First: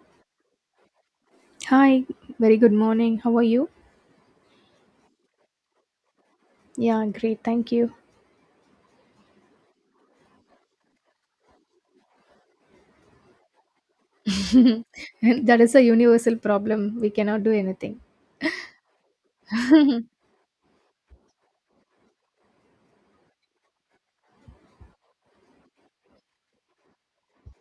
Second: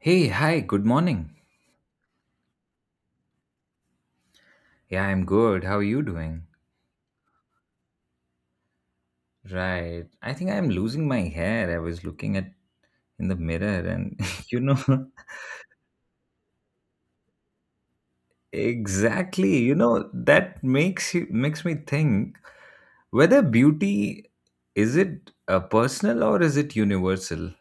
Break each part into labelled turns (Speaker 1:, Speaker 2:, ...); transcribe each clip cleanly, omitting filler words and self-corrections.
Speaker 1: Hey, hi, good morning.
Speaker 2: Hi, very good morning. How are you?
Speaker 1: Yeah, I'm good. How are you doing?
Speaker 2: Yeah, great. Thank you.
Speaker 1: Right. I think I'm losing my hair. I was looking at in the mirror and you know
Speaker 2: That is a universal problem. We cannot do anything.
Speaker 1: exactly, that makes me think whether beauty is it personal or is it universal?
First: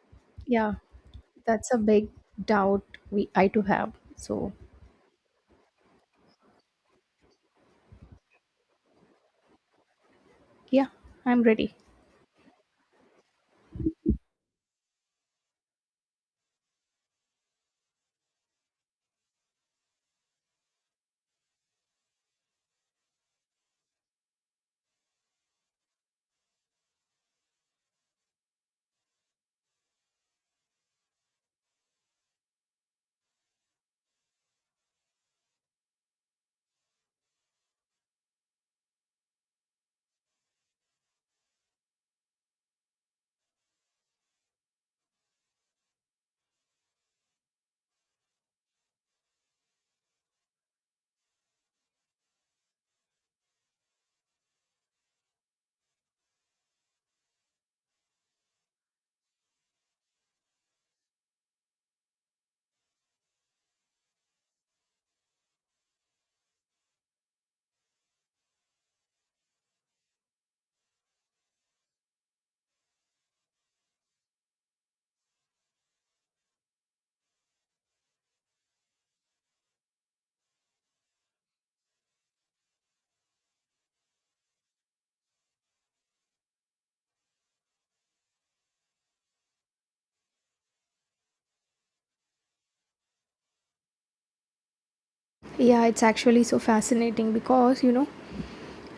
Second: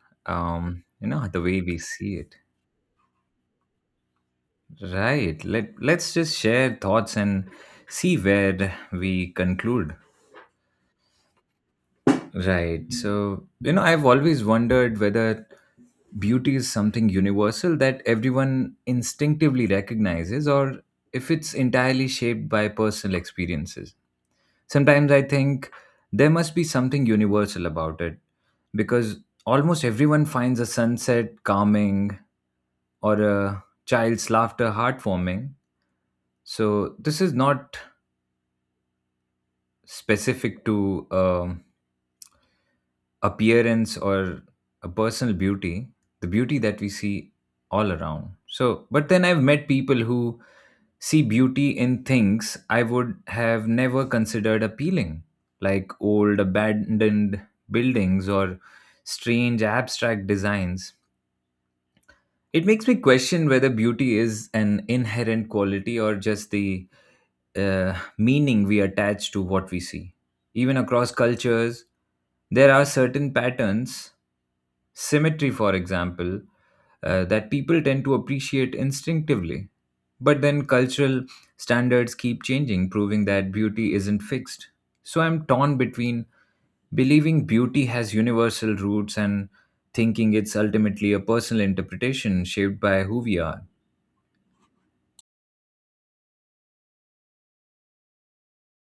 Speaker 2: Yeah,
Speaker 1: The way
Speaker 2: that's a
Speaker 1: we
Speaker 2: big
Speaker 1: see it.
Speaker 2: doubt we I too have. So,
Speaker 1: Right. Let's just share thoughts and see where we conclude.
Speaker 2: yeah, I'm ready.
Speaker 1: Right. So, I've always wondered whether beauty is something universal that everyone instinctively recognizes or if it's entirely shaped by personal experiences. Sometimes I think there must be something universal about it because almost everyone finds a sunset calming or a child's laughter heartwarming. So, this is not specific to appearance or a personal beauty, the beauty that we see all around. So, but then I've met people who see beauty in things I would have never considered appealing, like old abandoned buildings or strange abstract designs. It makes me question whether beauty is an inherent quality or just the meaning we attach to what we see. Even across cultures, there are certain patterns. Symmetry, for example, that people tend to appreciate instinctively. But then cultural standards keep changing, proving that beauty isn't fixed. So I'm torn between believing beauty has universal roots and thinking it's ultimately a personal interpretation shaped by who we are.
Speaker 2: Yeah, it's actually so fascinating because, you know,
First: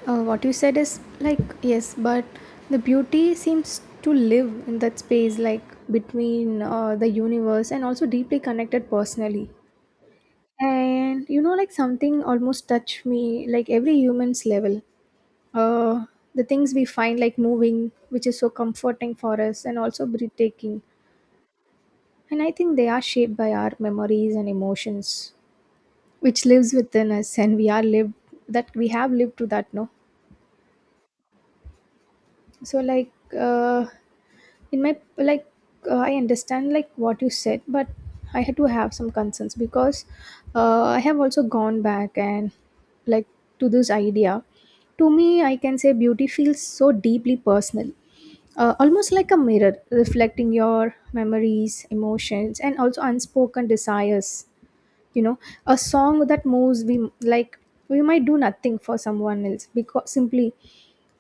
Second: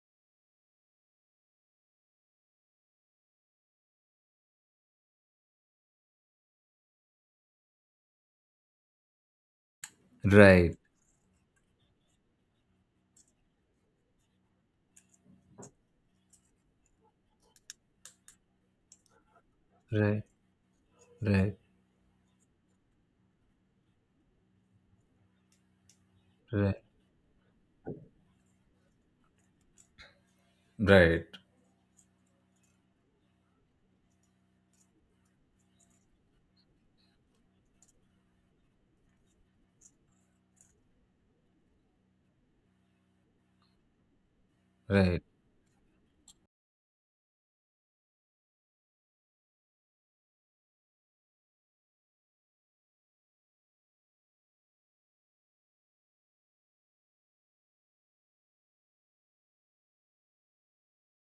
Speaker 2: what you said is like yes, but the beauty seems to live in that space, like between the universe and also deeply connected personally.
Speaker 1: Right,
Speaker 2: And you know, like something almost touched me, like every human's level. Uh, the things we find like moving, which is so comforting for us and also
Speaker 1: right,
Speaker 2: breathtaking.
Speaker 1: right,
Speaker 2: And I think they are shaped by our memories and emotions, which lives
Speaker 1: right,
Speaker 2: within us and we are lived that we have lived through that, no?
Speaker 1: right,
Speaker 2: So like uh in my like I understand like what you said, but I had to have some concerns because I have also gone back and like to this idea. To
Speaker 1: right.
Speaker 2: me, I can say beauty feels so deeply personal, almost like a mirror reflecting your memories, emotions, and also unspoken desires, you know, a song that moves we like, we might do nothing for someone else because simply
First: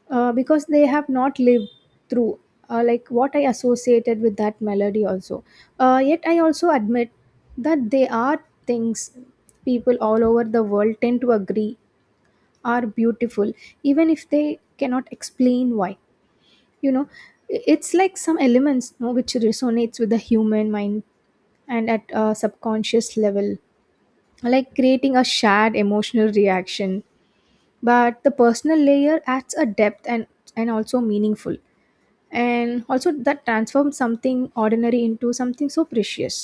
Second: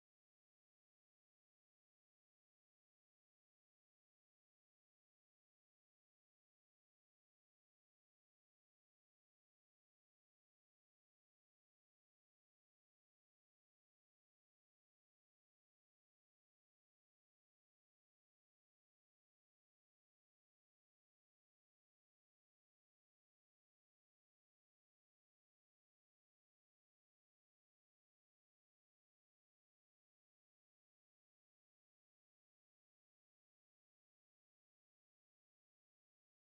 Speaker 2: because they have not lived through like what I associated with that melody also. Uh, yet I also admit that they are things people all over the world tend to agree are beautiful, even if they cannot explain why, you know. It's like some elements, no, which resonates with the human mind and at a subconscious level, like creating a shared emotional reaction. But the personal layer adds a depth and also meaningful and also that transforms something ordinary into something so precious,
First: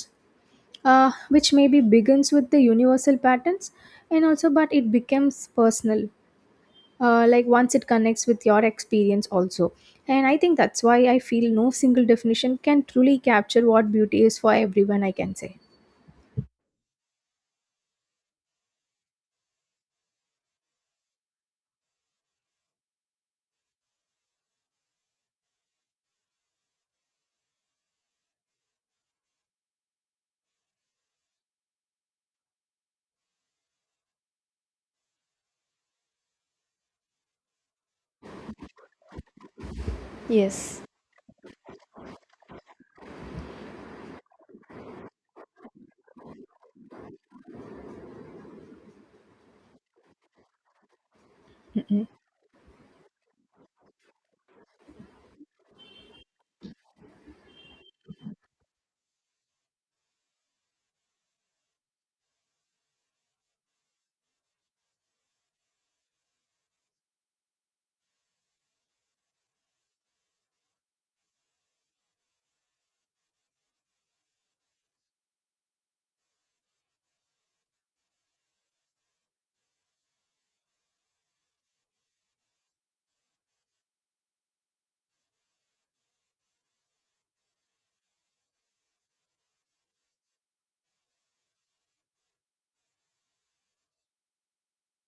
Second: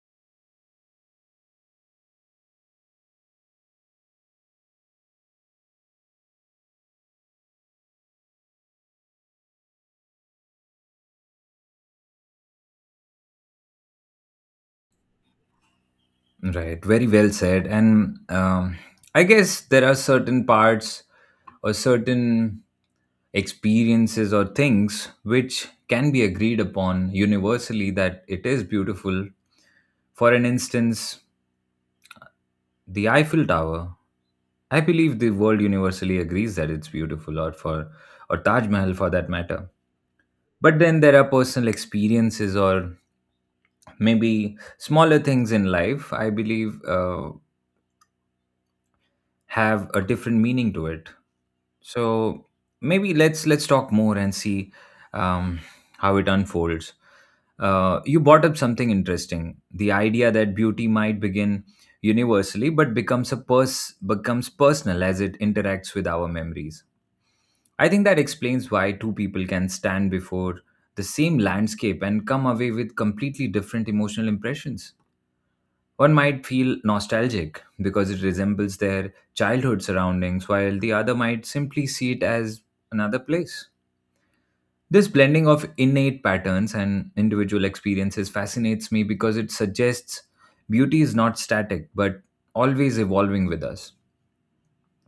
Speaker 2: which maybe begins with the universal patterns and also but it becomes personal, like once it connects with your experience also. And I think that's why I feel no single definition can truly capture what beauty is for everyone, I can say.
Speaker 1: Right, very well said. And I guess there are certain parts or certain experiences or things which can be agreed upon universally that it is beautiful. For an instance, the Eiffel Tower. I believe the world universally agrees that it's beautiful, or for or Taj Mahal for that matter. But
Speaker 2: Yes.
Speaker 1: then there are personal experiences or maybe smaller things in life, I believe, have a different meaning to it.
Speaker 2: Mm-mm.
Speaker 1: So maybe let's talk more and see um, how it unfolds. You brought up something interesting: the idea that beauty might begin universally, but becomes personal as it interacts with our memories. I think that explains why two people can stand before the same landscape and come away with completely different emotional impressions. One might feel nostalgic because it resembles their childhood surroundings, while the other might simply see it as another place. This blending of innate patterns and individual experiences fascinates me because it suggests beauty is not static but always evolving with us.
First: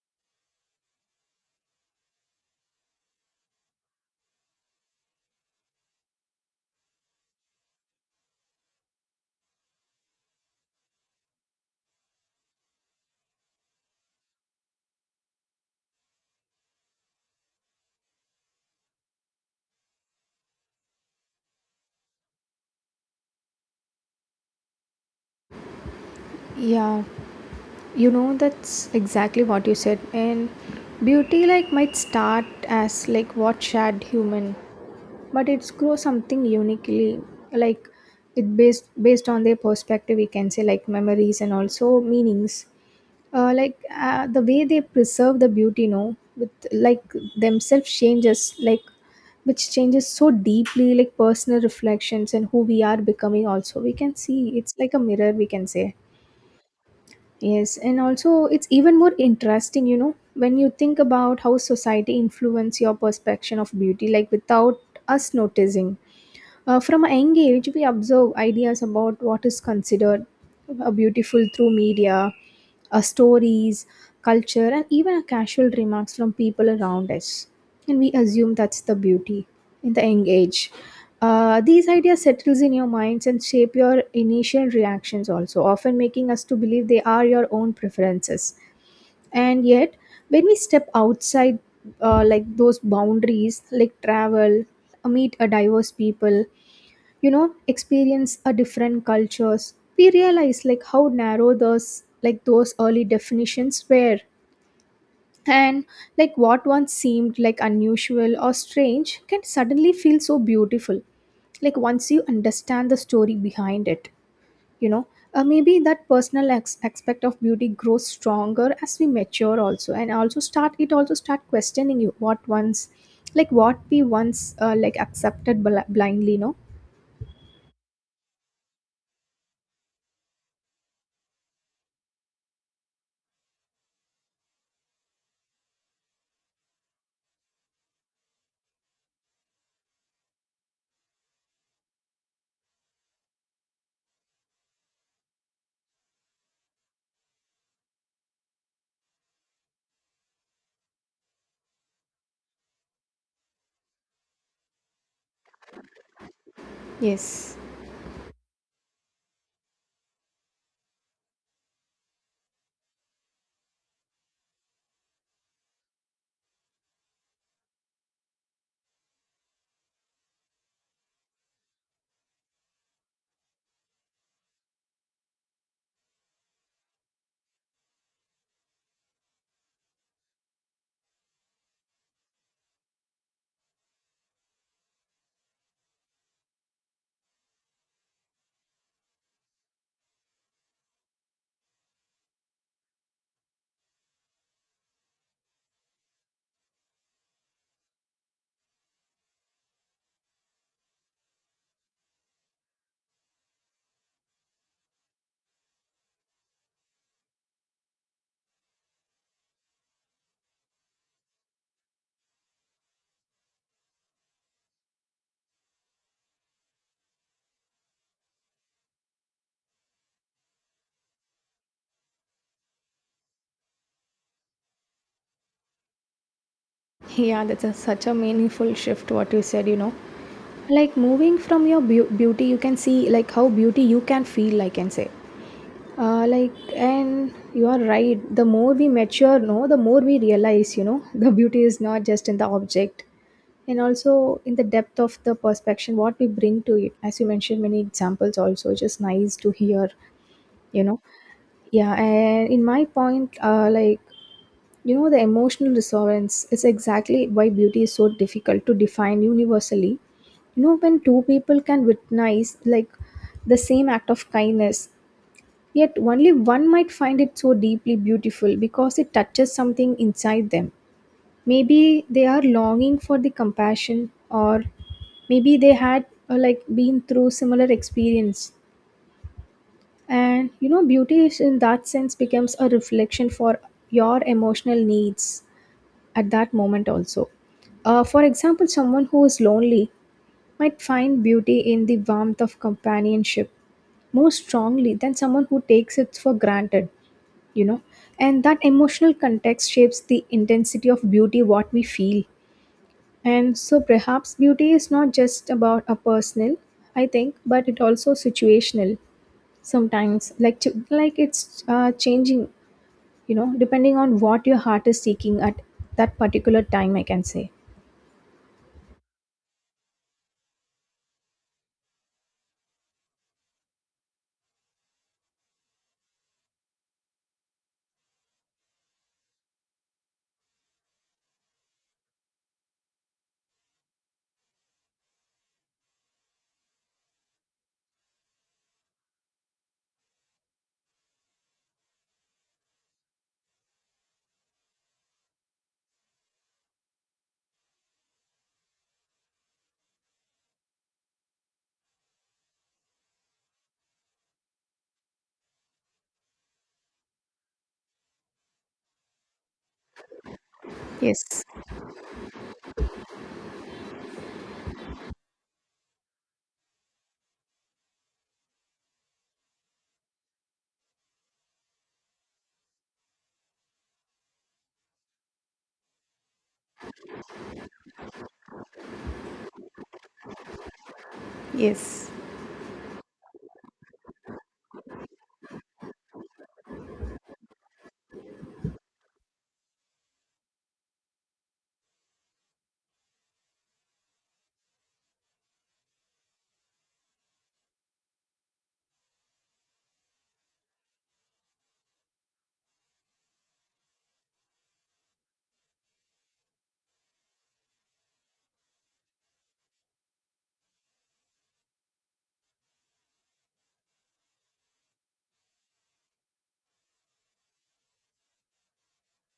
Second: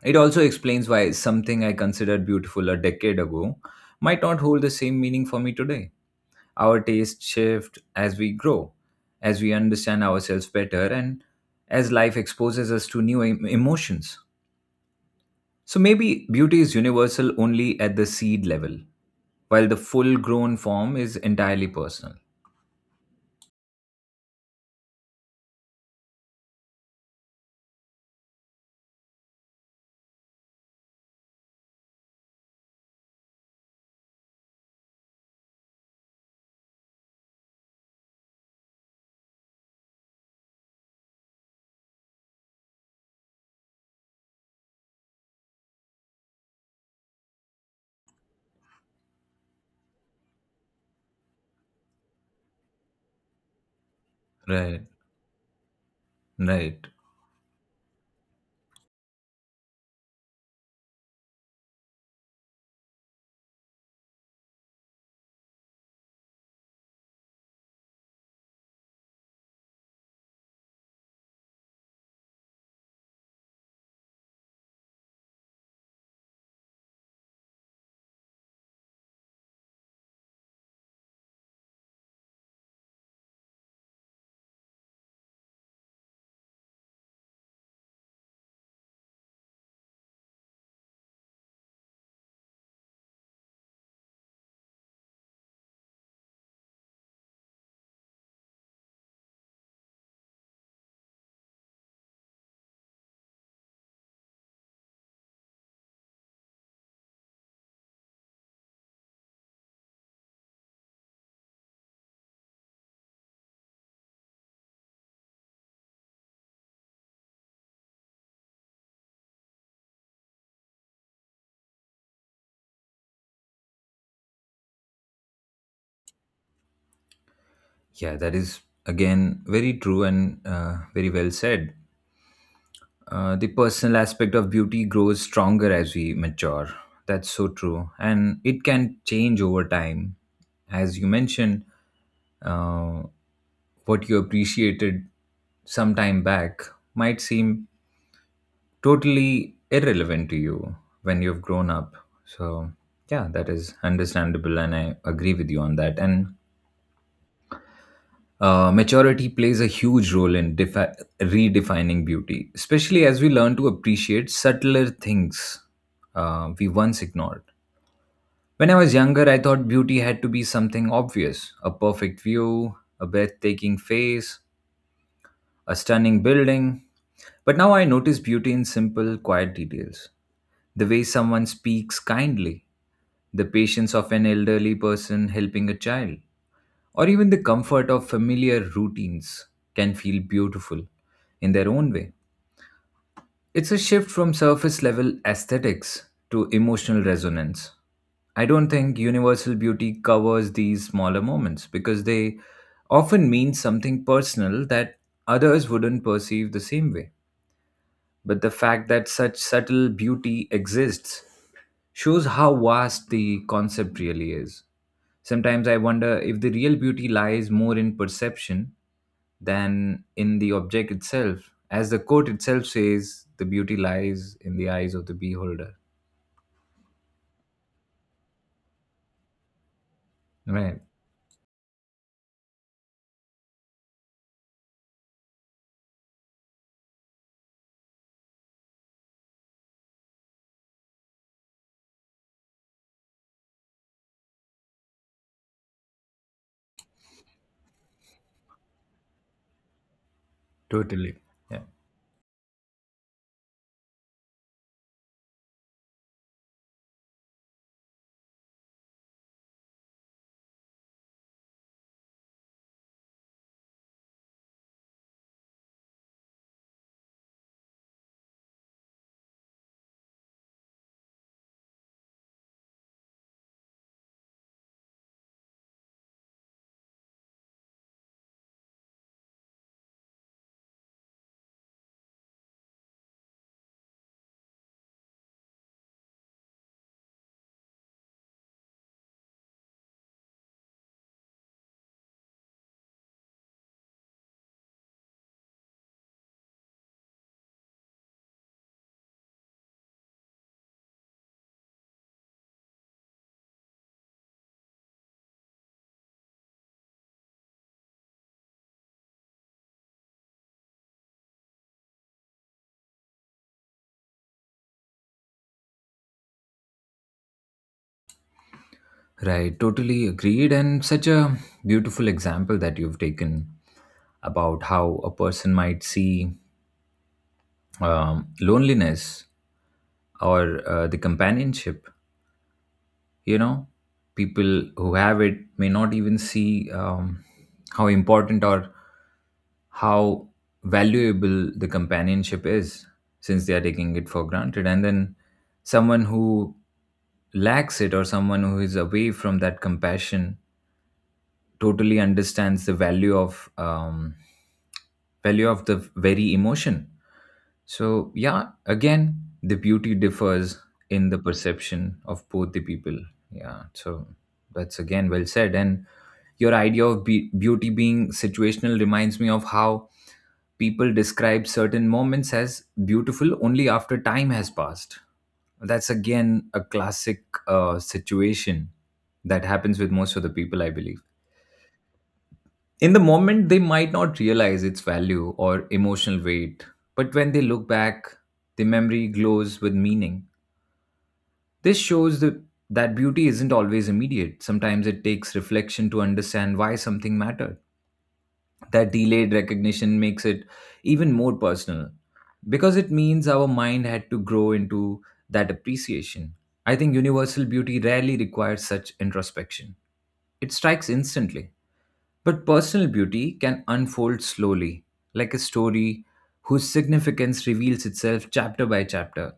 Speaker 1: It also explains why something I considered beautiful a decade ago might not hold the same meaning for me today. Our tastes shift as we grow, as we understand ourselves better, and as life exposes us to emotions. So maybe beauty is universal only at the seed level, while the full grown form is entirely personal.
Speaker 2: Yeah, you know, that's exactly what you said. And beauty, like, might start as like what shared human, but it's grow something uniquely, like it based on their perspective, we can say, like memories and also meanings, like the way they preserve the beauty, no, with like themselves changes, like which changes so deeply, like personal reflections and who we are becoming also. We can see it's
Speaker 1: Right,
Speaker 2: like a mirror, we can say.
Speaker 1: right.
Speaker 2: Yes, and also it's even more interesting, you know, when you think about how society influence your perception of beauty like without us noticing. Uh, from a young age, we observe ideas about what is considered beautiful through media, stories, culture, and even casual remarks from people around us. And we assume that's the beauty in the young age. These ideas settles in your minds and shape your initial reactions also, often making us to believe they are your own preferences. And yet, when we step outside like those boundaries, like travel, meet a diverse people, you know, experience a different cultures, we realize like how narrow those like those early definitions were. And like what once seemed like unusual or strange can suddenly feel so beautiful, like once you understand the story behind it, you know. Uh, maybe that personal aspect of beauty grows stronger as we mature also, and also start questioning you what once, like what we once like accepted blindly, no.
Speaker 1: Yeah, that is again very true and very well said. The personal aspect of beauty grows stronger as we mature. That's so true. And it can change over time. As you mentioned, uh, what you appreciated some time back might seem totally irrelevant to you when you've grown up. So, yeah, that is understandable, and I agree with you on that. And
Speaker 2: Yes.
Speaker 1: maturity plays a huge role in redefining beauty, especially as we learn to appreciate subtler things we once ignored. When I was younger, I thought beauty had to be something obvious: a perfect view, a breathtaking face, a stunning building. But now I notice beauty in simple, quiet details. The way someone speaks kindly, the patience of an elderly person helping a child, or even the comfort of familiar routines can feel beautiful in their own way. It's a shift from surface level aesthetics to emotional resonance. I don't think universal beauty covers these smaller moments because they often mean something personal that others wouldn't perceive the same way. But the fact that such subtle beauty exists shows how vast the concept really is. Sometimes I wonder if the real beauty lies more in perception than in the object itself. As the quote itself says, the beauty lies in the eyes of the beholder.
Speaker 2: Yeah, that's a, such a meaningful shift what you said, you know.
Speaker 1: Right,
Speaker 2: Like moving from your beauty, you can see like how beauty you can feel, I can say. Like, and you are right. The more we mature, no, the more we realize, you know, the beauty is not just in the object, and also in the depth of the perception what we bring to it. As you mentioned, many examples also, which is nice to hear, you know.
Speaker 1: totally. Yeah.
Speaker 2: Yeah, and in my point, like, you know, the emotional resonance is exactly why beauty is so difficult to define universally. You know, when two people can witness like the same act of kindness, yet only one might find it so deeply beautiful because it touches something inside them. Maybe they are longing for the compassion, or maybe they had like been through similar experience. And you know, beauty is in that sense becomes a reflection for your emotional needs at that moment also. For example, someone who is lonely might find beauty in the warmth of companionship more strongly than someone who takes it for granted, you know. And that emotional context shapes the intensity of beauty, what we feel. And so perhaps beauty is not just about a personal, I think, but it also situational sometimes, like it's changing, you know, depending on what your heart is seeking at that particular time, I can say.
Speaker 1: Right, totally agreed. And such a beautiful example that you've taken about how a person might see loneliness or the companionship, you know people who have it may not even see how important or how valuable the companionship is since they are taking it for granted, and then someone who lacks it or someone who is away from that compassion totally understands the value of the very emotion. So yeah, again the beauty differs in the
Speaker 2: Yes.
Speaker 1: perception of both the people. Yeah, so that's again well said. And your beauty being situational reminds me of how people describe certain moments as beautiful only after time has passed. That's again a classic situation that happens with most of the people, I believe.
Speaker 2: Yes.
Speaker 1: In the moment, they might not realize its value or emotional weight, but when they look back, the memory glows with meaning. This shows the, that beauty isn't always immediate. Sometimes it takes reflection to understand why something mattered. That delayed recognition makes it even more personal because it means our mind had to grow into that appreciation. I think universal beauty rarely requires such introspection, it strikes instantly. But personal beauty can unfold slowly, like a story whose significance reveals itself chapter by chapter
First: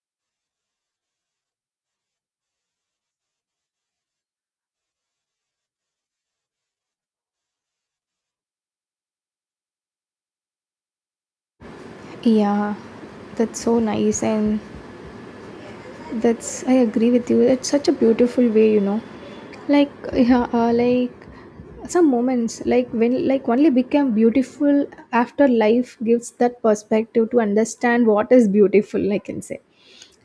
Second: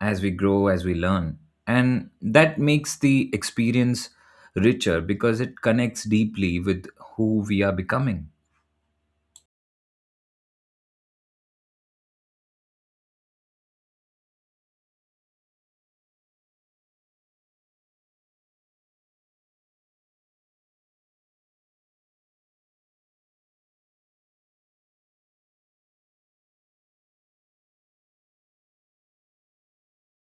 Speaker 1: as we grow, as we learn. And that makes the experience richer because it connects deeply with who we are becoming.
Speaker 2: Yeah. That's so nice, and that's, I agree with you. It's such a beautiful way, you know. Like yeah, like some moments like only become beautiful after life gives that perspective to understand what is beautiful, I can say.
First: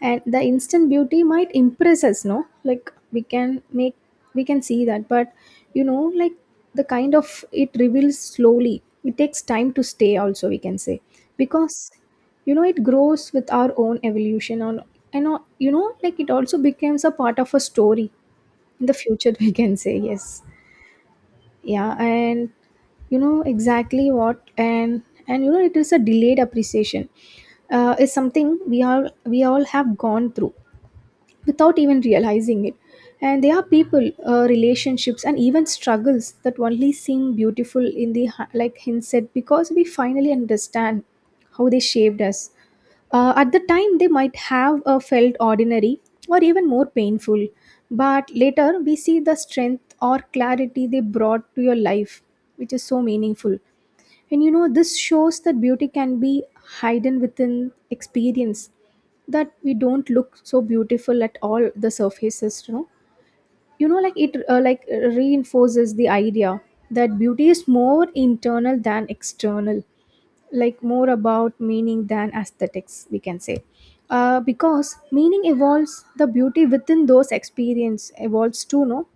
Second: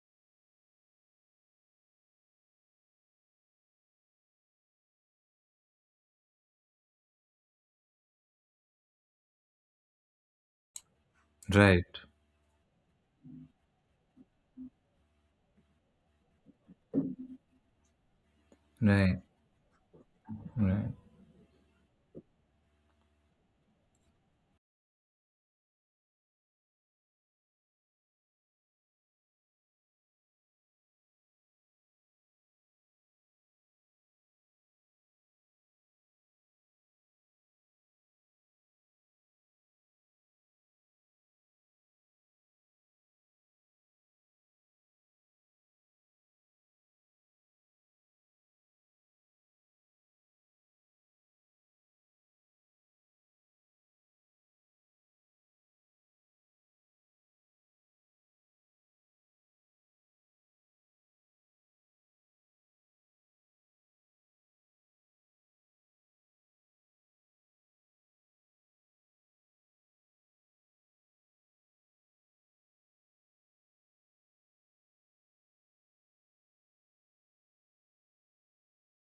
Speaker 2: And the instant beauty might impress us, no, we can see that, but you know, like the kind of it reveals slowly, it takes time to stay also, we can say. Because
Speaker 1: Right,
Speaker 2: you know, it grows with our own evolution on, and you know, like it also becomes a part of a story in the
Speaker 1: right,
Speaker 2: future, we can say. Yes,
Speaker 1: right.
Speaker 2: yeah. And you know, exactly what, and you know, it is a delayed appreciation, is something we all have gone through without even realizing it. And there are people, relationships, and even struggles that only seem beautiful in the like hindsight because we finally understand how they shaped us. At the time, they might have felt ordinary or even more painful, but later we see the strength or clarity they brought to your life, which is so meaningful. And you know, this shows that beauty can be hidden within experience, that we don't look so beautiful at all the surfaces, you know. You know, like reinforces the idea that beauty is more internal than external, like more about meaning than aesthetics, we can say. Because meaning evolves, the beauty within those experience evolves too, no?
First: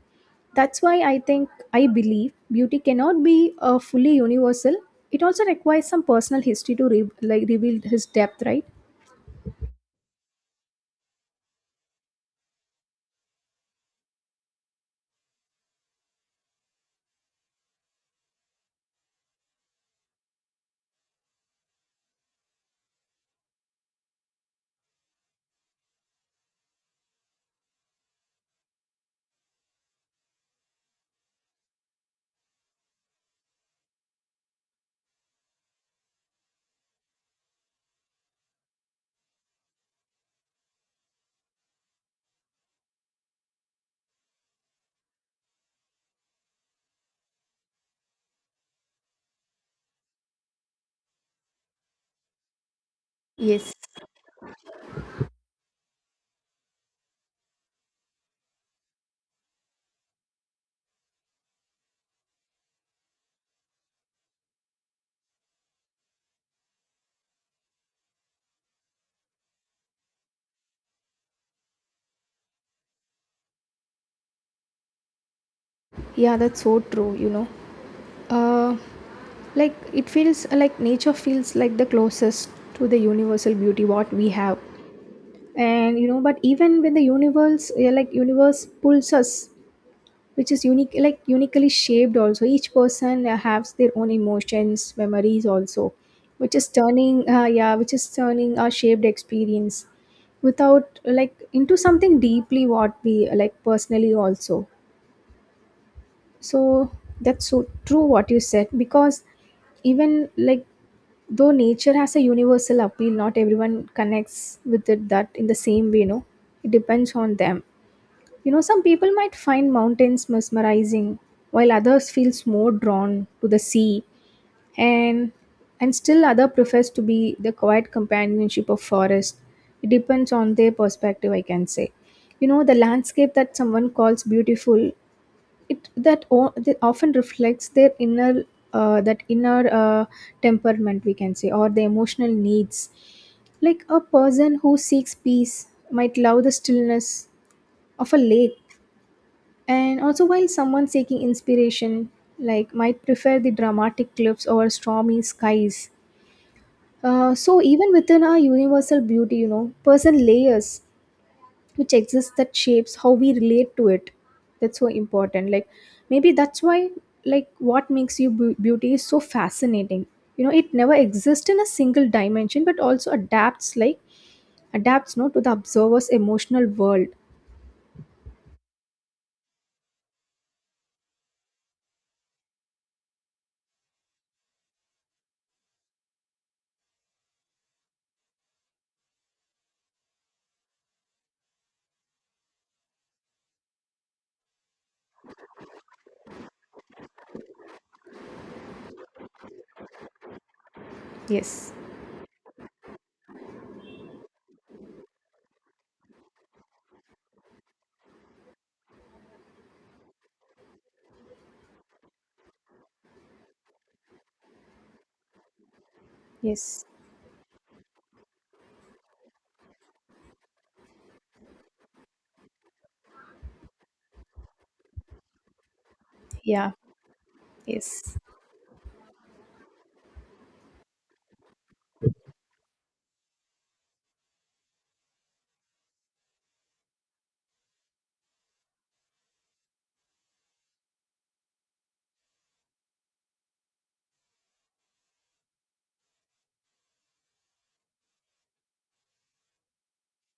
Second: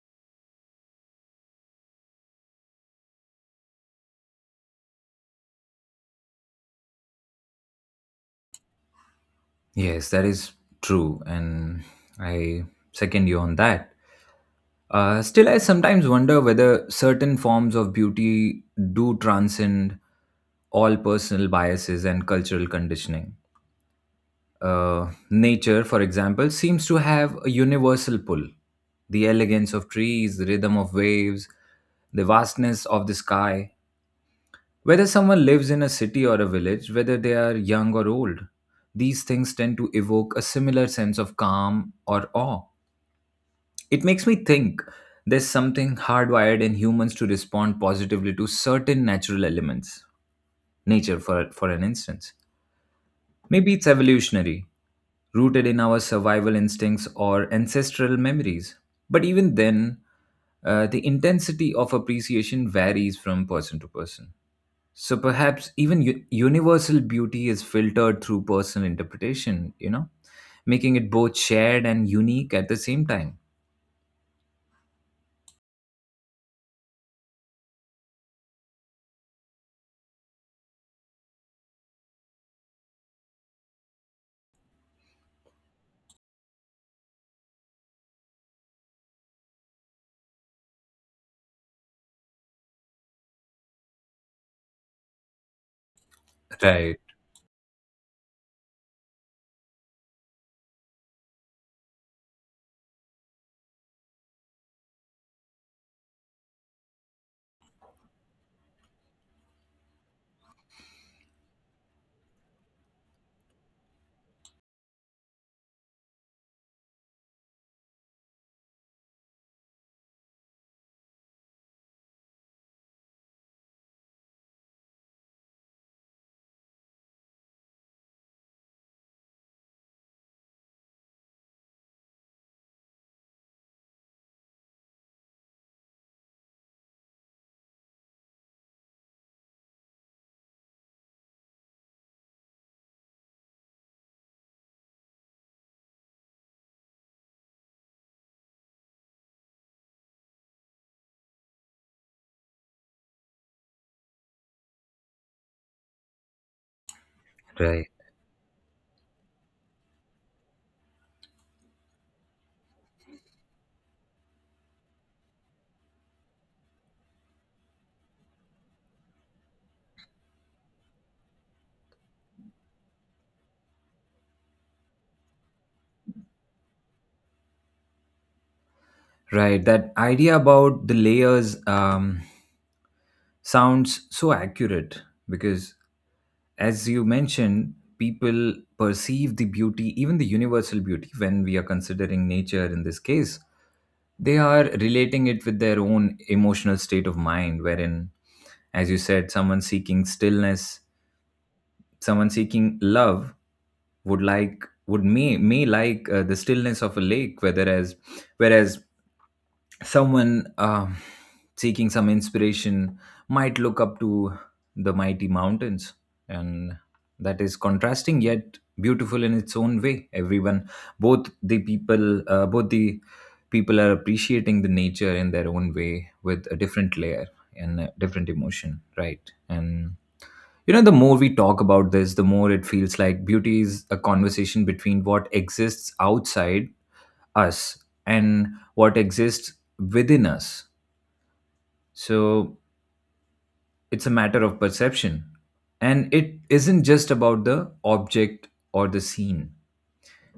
Speaker 2: That's why I think I believe beauty cannot be fully universal. It also requires some personal history to like reveal his depth, right?
Speaker 1: Yes, that is true. And I second you on that. Still, I sometimes wonder whether certain forms of beauty do transcend all personal biases and cultural conditioning. Nature, for example, seems to have a universal pull. The elegance of trees, the rhythm of waves, the vastness of the sky. Whether someone lives in a city or a village, whether they are young or old, these things tend to evoke a similar sense of calm or awe. It makes me think there's something hardwired in humans to respond positively to certain natural elements, nature for an instance.
Speaker 2: Yes.
Speaker 1: Maybe it's evolutionary, rooted in our survival instincts or ancestral memories. But even then, the intensity of appreciation varies from person to person. So perhaps even universal beauty is filtered through personal interpretation, making it both shared and unique at the same time.
Speaker 2: Yeah, that's so true, you know. Uh, like it feels like nature feels like the closest to the universal beauty what we have. And you know, but even when like universe pulls us, which is unique, like uniquely shaped also, each person has their own emotions, memories also, which is
Speaker 1: Right,
Speaker 2: turning yeah which is turning our shaped experience without like into something deeply what we like personally also. So that's so true what you said, because even like though nature has a universal appeal, not everyone connects with it that in the same way, no, it depends on them, you know. Some people might find mountains mesmerizing, while others feels more drawn to the sea, and still other prefers to be the quiet companionship of forest. It depends on their perspective, I can say. You know, the landscape that someone calls beautiful, that often reflects their inner that inner temperament, we can say, or the emotional needs. Like a person who seeks peace might love the stillness of a lake and also, while someone seeking inspiration, like might prefer the dramatic cliffs over stormy skies. So
Speaker 1: right.
Speaker 2: even within our universal beauty, you know, person layers which exist that shapes how we relate to it. That's so important. Like maybe that's why, like, what makes you beauty is so fascinating. You know, it never exists in a single dimension, but also adapts, no, to the observer's emotional world.
Speaker 1: Right, that idea about the layers sounds so accurate because, as you mentioned, people perceive the beauty, even the universal beauty, when we are considering nature in this case, they are relating it with their own emotional state of mind, wherein, as you said, someone seeking stillness,
Speaker 2: Yes.
Speaker 1: someone seeking love would like would may like the stillness of a lake whether as whereas someone seeking some inspiration might look up to the mighty mountains, and
Speaker 2: Yes.
Speaker 1: that is contrasting yet beautiful in its own way. Everyone, both the people are appreciating the nature in their own way with a
Speaker 2: Yeah.
Speaker 1: different layer and a
Speaker 2: Yes.
Speaker 1: different emotion, right? And the more we talk about this, the more it feels like beauty is a conversation between what exists outside us and what exists within us. So it's a matter of perception. And it isn't just about the object or the scene,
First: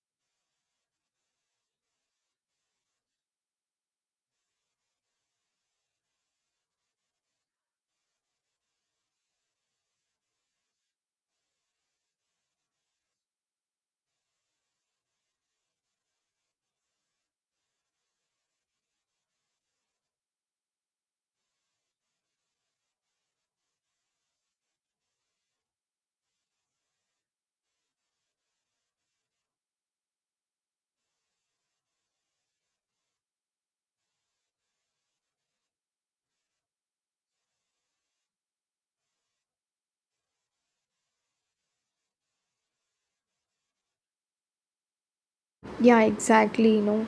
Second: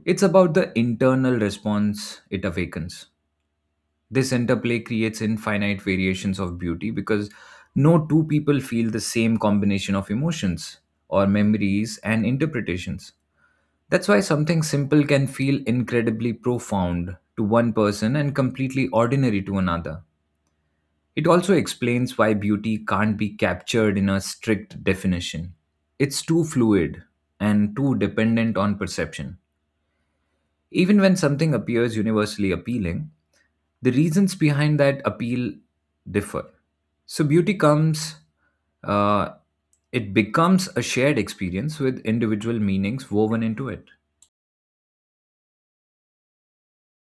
Speaker 1: it's about the internal response it awakens. This interplay creates infinite variations of beauty because no two people feel the same combination of emotions or memories and interpretations. That's why something simple can feel incredibly profound to one person and completely ordinary to another. It also explains why beauty can't be captured in a strict definition. It's too fluid and too dependent on perception. Even when something appears universally appealing, the reasons behind that appeal differ. So, uh, it becomes a shared experience with individual meanings woven into it.
Speaker 2: Yeah, exactly.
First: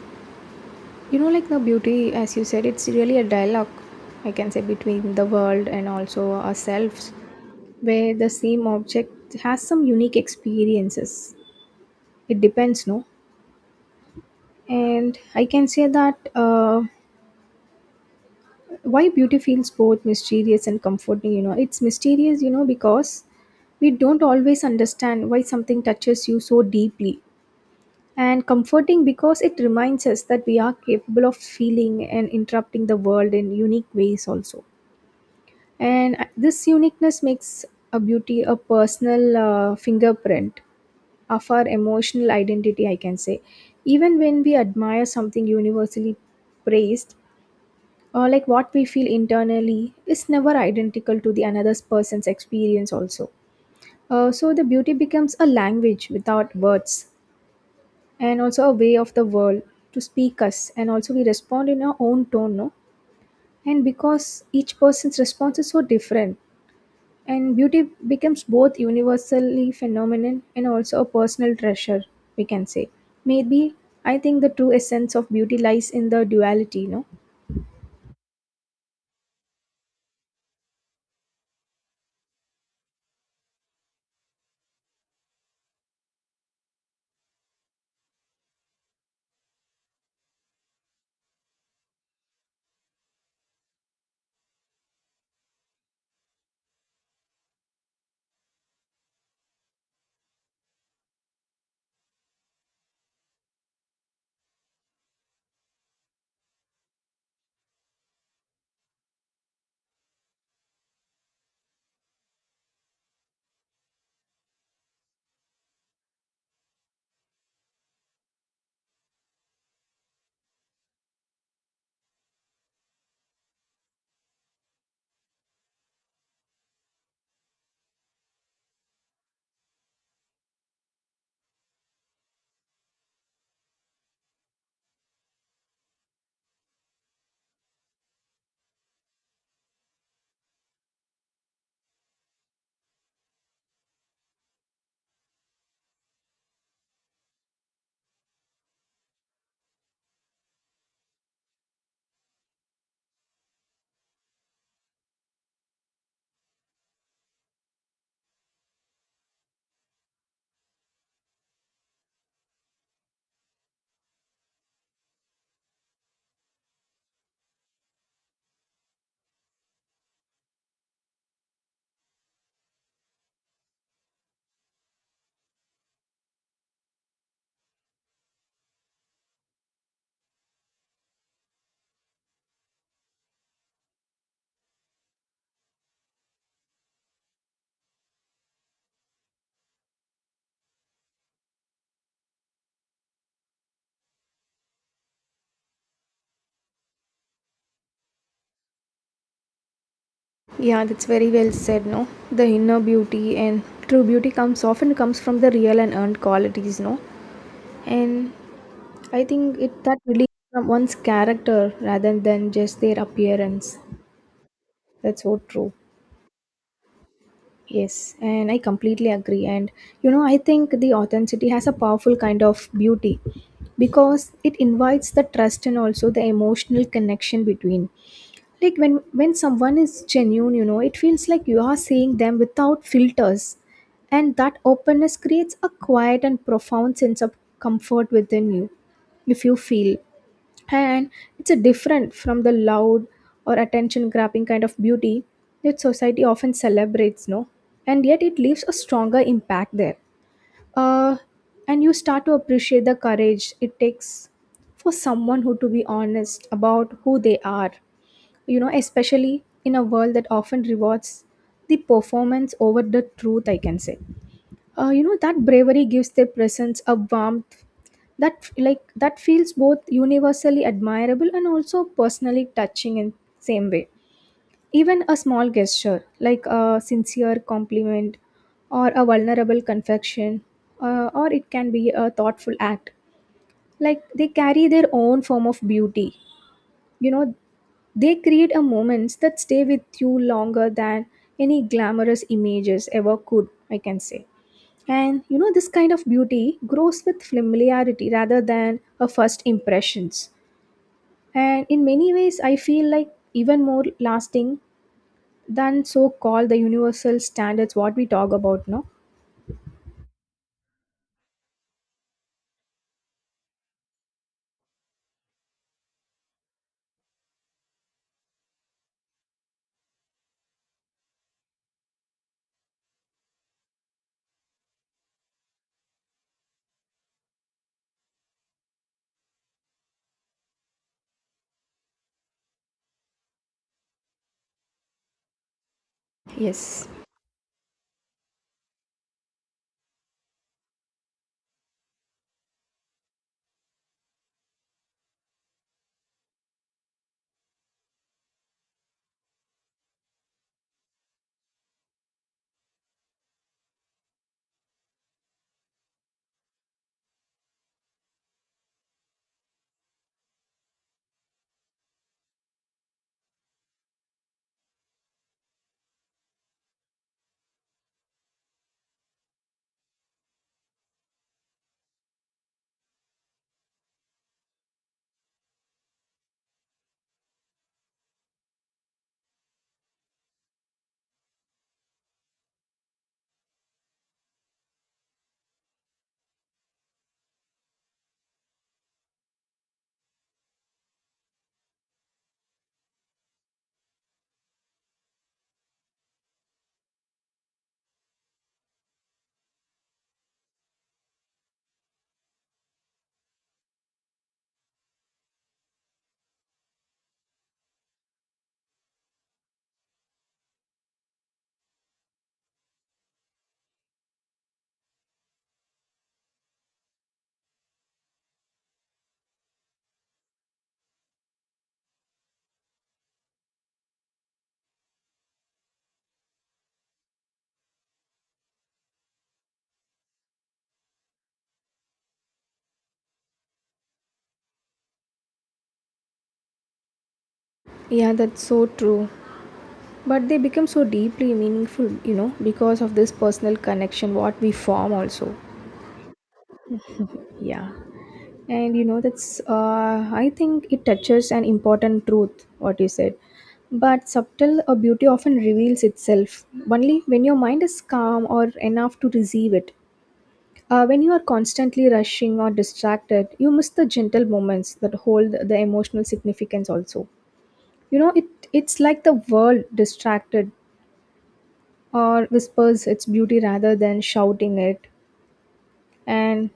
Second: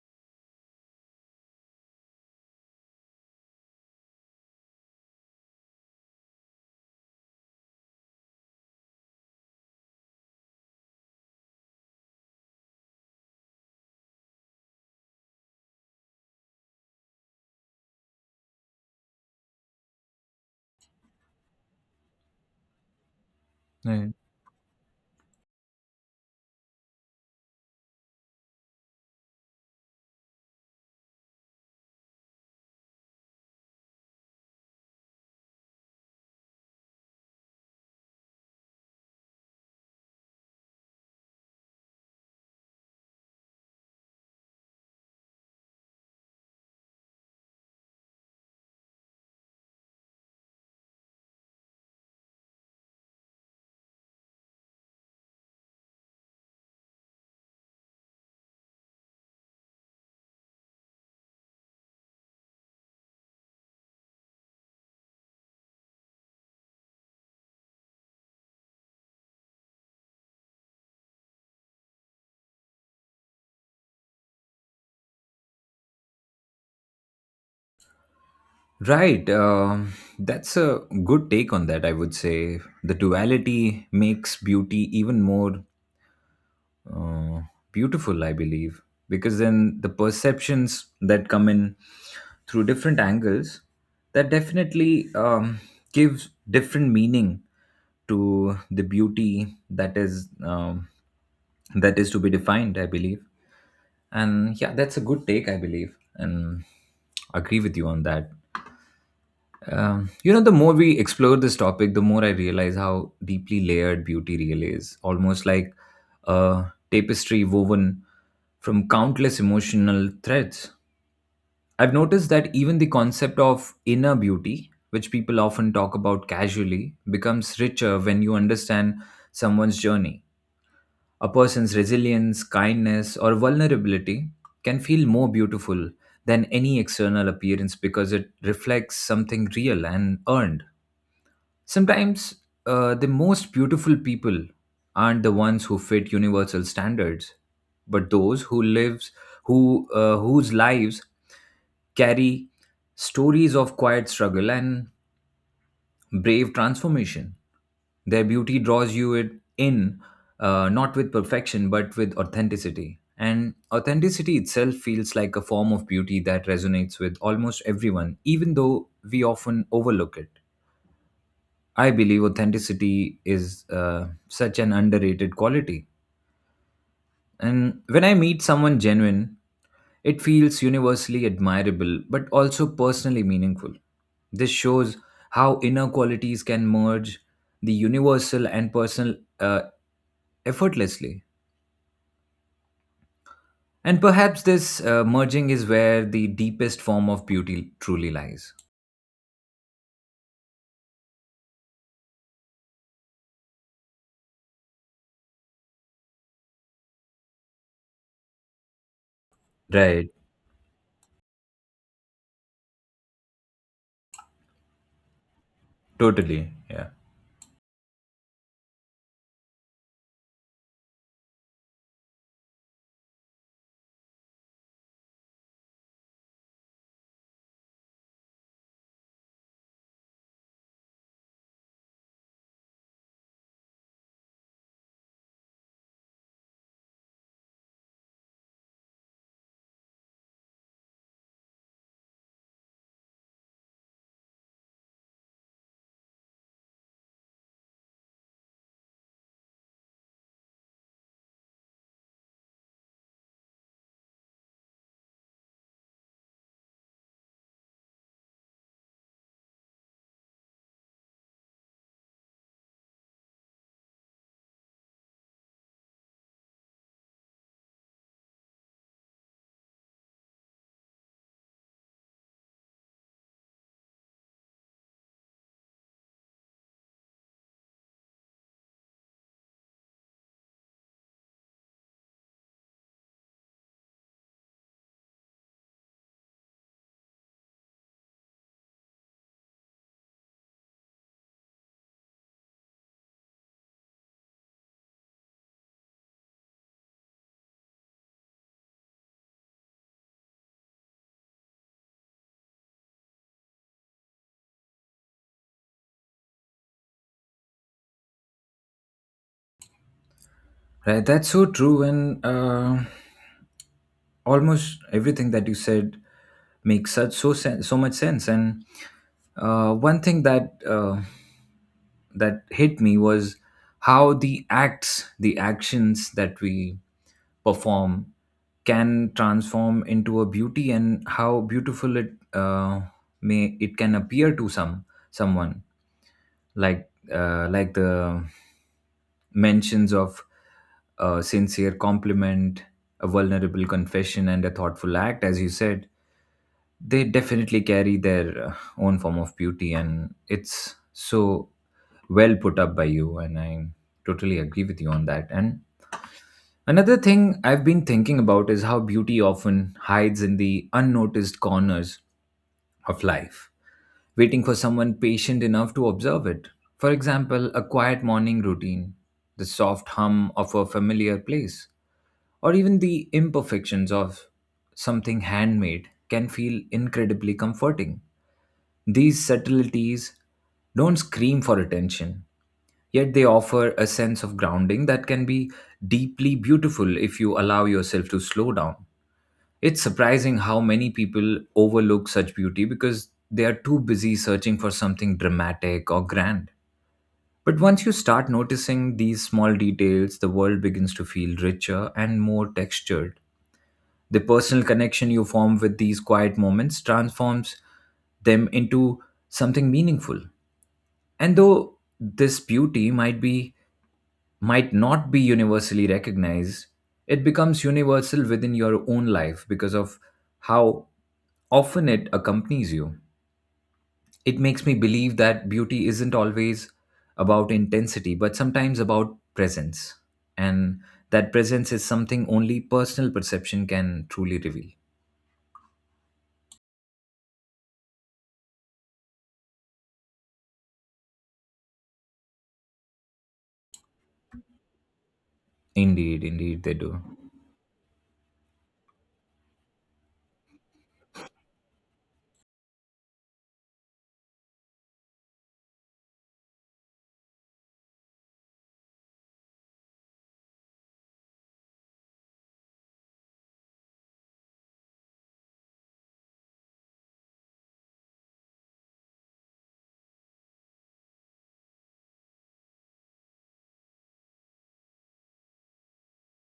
Speaker 2: You know, like the beauty, as you said, it's really a dialogue, I can say, between the world and also ourselves, where the same object has some unique experiences. It depends, no? And I can say that why beauty feels both mysterious and comforting, you know. It's mysterious, you know, because we
Speaker 1: Right.
Speaker 2: don't always understand why something touches you so deeply, and comforting because it reminds us that we are capable of feeling and interrupting the world in unique ways also. And this uniqueness makes a beauty a personal fingerprint of our emotional identity, I can say. Even when we admire something universally praised, or like what we feel internally is never identical to the another person's experience also. So the beauty becomes a language without words, and also a way of the world to speak us, and also we respond in our own tone, no? And because each person's response is so different, and beauty becomes both universally phenomenon and also a personal treasure, we can say. Maybe I think the true essence of beauty lies in the duality, no?
Speaker 1: Right. That's a good take on that, I would say. The duality makes beauty even more uh, beautiful, I believe, because then the perceptions that come in through different angles, that definitely gives different meaning to the beauty that is to be defined, I believe. And yeah, that's a good take, I believe, and agree with you on that. You know, the more we explore this topic, the more I realize how deeply layered beauty really is. Almost like a tapestry woven from countless emotional threads. I've noticed that even the concept of inner beauty, which people often talk about casually, becomes richer when you understand someone's journey. A person's resilience, kindness, or vulnerability can feel more beautiful than any external appearance because it reflects something real and earned. Sometimes the most beautiful people aren't the ones who fit universal standards, but those whose lives carry stories of quiet struggle and brave transformation. Their beauty draws you it in, not with perfection, but with authenticity. And authenticity itself feels like a form of beauty that resonates with almost everyone, even though we often overlook it. I believe authenticity is such an underrated quality. And when I meet someone genuine, it feels universally admirable but also personally meaningful. This shows how inner qualities can merge the universal and personal effortlessly. And perhaps this merging is where the deepest form of beauty truly lies.
Speaker 2: Yeah, that's very well said, no? The inner beauty and true beauty comes, often comes from the real and earned qualities, no? And I think it that
Speaker 1: Right,
Speaker 2: really from one's character rather than just their appearance. That's so true.
Speaker 1: totally. Yeah.
Speaker 2: Yes, and I completely agree. And you know, I think the authenticity has a powerful kind of beauty because it invites the trust and also the emotional connection between. Like when someone is genuine, you know, it feels like you are seeing them without filters, and that openness creates a quiet and profound sense of comfort within you if you feel. And it's a different from the loud or attention grabbing kind of beauty that society often celebrates, no? And yet it leaves a stronger impact there. uh, and you start to appreciate the courage it takes for someone who to be honest about who they are, you know, especially in a world that often rewards the performance over the truth, I can say. You know that bravery gives their presence a warmth that, like that feels both universally admirable and also personally touching in same way. Even a small gesture like a sincere compliment or a vulnerable confession, or it can be a thoughtful act, like they carry their own form of beauty, you know. They create a moments that stay with you longer than any glamorous images ever could, I can say. And you know, this kind of beauty grows with familiarity rather than a first impressions. And in many ways, I feel like even more lasting than so called the universal standards what we talk about, no?
Speaker 1: Right, that's so true. And almost everything that you said makes so much sense, and one thing that that hit me was how the actions that we perform can transform into a beauty, and how beautiful it may it can appear to someone,
Speaker 2: Yes.
Speaker 1: like the mentions of a sincere compliment, a vulnerable confession, and a thoughtful act, as you said. They definitely carry their own form of beauty, and it's so well put up by you, and I totally agree with you on that. And another thing I've been thinking about is how beauty often hides in the unnoticed corners of life, waiting for someone patient enough to observe it. For example, a quiet morning routine, the soft hum of a familiar place, or even the imperfections of something handmade can feel incredibly comforting. These subtleties don't scream for attention, yet they offer a sense of grounding that can be deeply beautiful if you allow yourself to slow down. It's surprising how many people overlook such beauty because they are too busy searching for something dramatic or grand. But once you start noticing these small details, the world begins to feel richer and more textured. The personal connection you form with these quiet moments transforms them into something meaningful. And though this beauty might not be universally recognized, it becomes universal within your own life because of how often it accompanies you. It makes me believe that beauty isn't always about intensity, but sometimes about presence. And that presence is something only personal perception can truly reveal.
Speaker 2: Yeah, that's so true. But they become so deeply meaningful, you know, because of this personal connection what we form also.
Speaker 1: Indeed, indeed, they do.
Speaker 2: Yeah. And you know that's I think it touches an important truth what you said, but subtle beauty often reveals itself only when your mind is calm or enough to receive it. When you are constantly rushing or distracted, you miss the gentle moments that hold the emotional significance also, you know. It's like the world distracted or whispers its beauty rather than shouting it. And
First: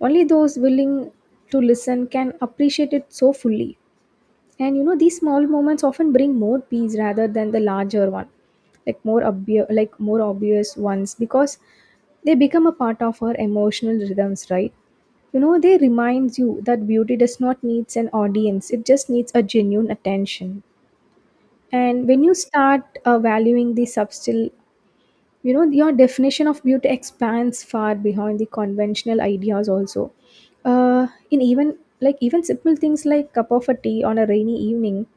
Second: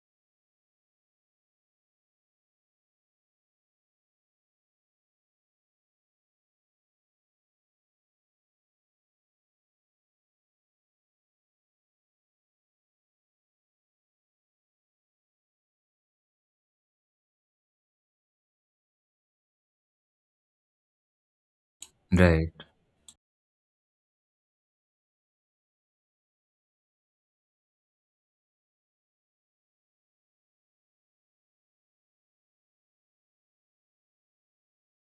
Speaker 2: only those willing to listen can appreciate it so fully. And you know, these small moments often bring more peace rather than the larger one, like more obvious ones, because they become a part of our emotional rhythms, right? You know, they remind you that beauty does not needs an audience; it just needs a genuine attention. And when you
Speaker 1: Right,
Speaker 2: start valuing the subtle, you know, your definition of beauty expands far beyond the conventional ideas also. In even like even simple things like cup of a tea on a rainy evening,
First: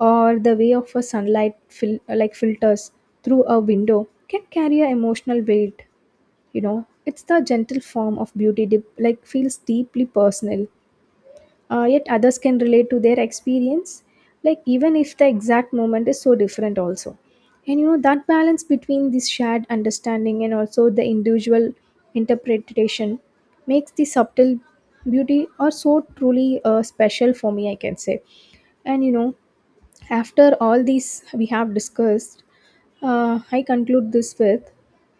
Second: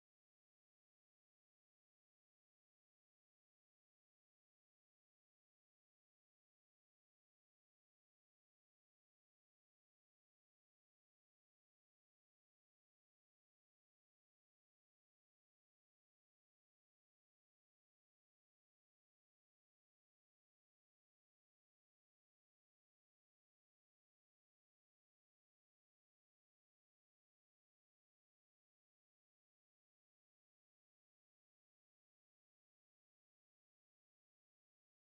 Speaker 2: or the way of a sunlight like filters through a window can carry an emotional weight, you know. It's the gentle form of beauty like feels deeply personal. Yet others can relate to their experience, like even if the exact moment is so different also. And you know that balance between this shared understanding and also the individual interpretation makes the subtle beauty or so truly special for me, I can say. And you know, after all these we have discussed, I conclude this with,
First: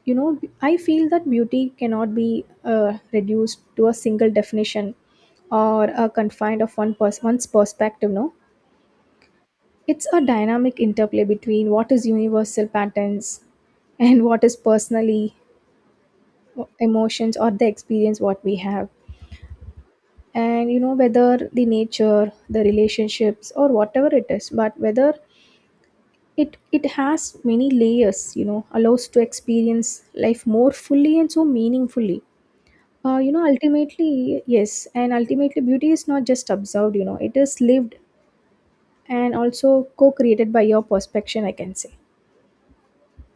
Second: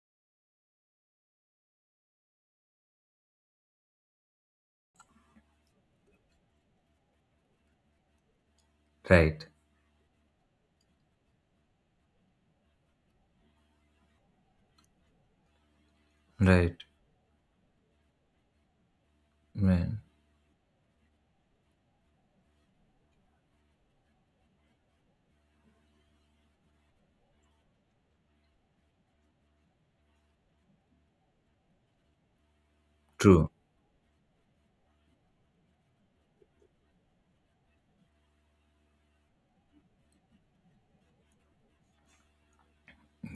Speaker 2: you know, I feel that beauty cannot be reduced to a single definition or a confined of one's perspective. No,
Speaker 1: right,
Speaker 2: it's a dynamic interplay between what is universal patterns and what is personally
Speaker 1: right,
Speaker 2: emotions or the experience what we have.
Speaker 1: right.
Speaker 2: And you know whether the nature, the relationships, or whatever it is, but whether it has many layers, you know, allows to experience life more fully and so meaningfully. You know,
Speaker 1: True.
Speaker 2: ultimately, yes, and ultimately beauty is not just observed, you know, it is lived and also co-created by your perspective, I can say.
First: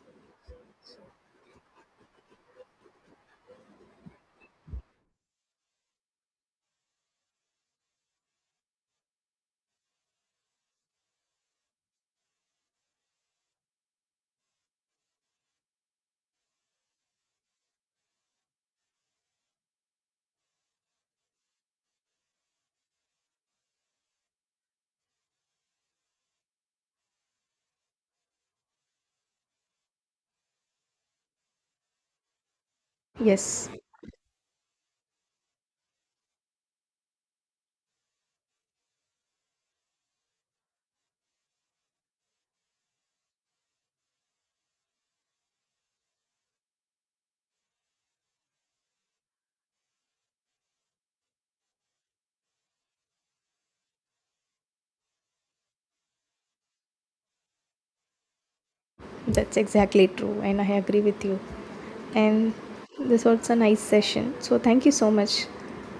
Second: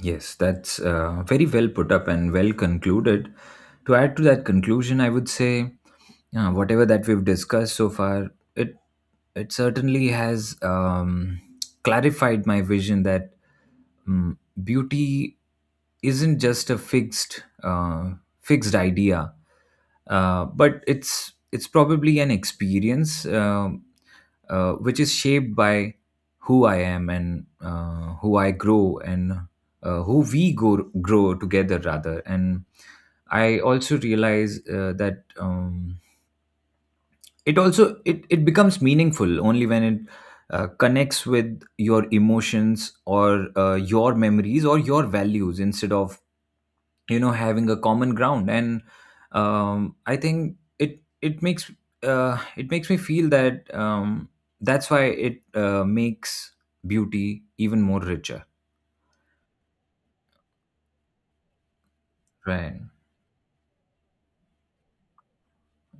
Speaker 1: Yes, that's very well put up and well concluded. To add to that conclusion, I would say whatever that we've discussed so far, it certainly has clarified my vision that beauty isn't just a fixed fixed idea, but it's probably an experience which is shaped by who I am, and who I grow, and who we grow together rather. And I
Speaker 2: Yes,
Speaker 1: also realize that it also it becomes meaningful only when it connects with your emotions, or your memories, or your values, instead of, you know, having a common ground. And I think it makes, it makes me feel that that's why it makes beauty even more richer.
Speaker 2: that's exactly true and I agree with you. And
Speaker 1: Right.
Speaker 2: this was a nice session, so thank you so much.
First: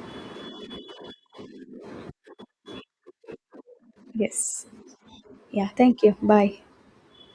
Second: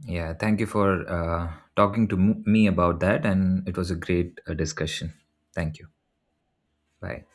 Speaker 1: Yeah, thank you for talking to me about that, and it was a great
Speaker 2: Yes.
Speaker 1: discussion.
Speaker 2: Yeah,
Speaker 1: Thank you.
Speaker 2: thank you. Bye.
Speaker 1: Bye.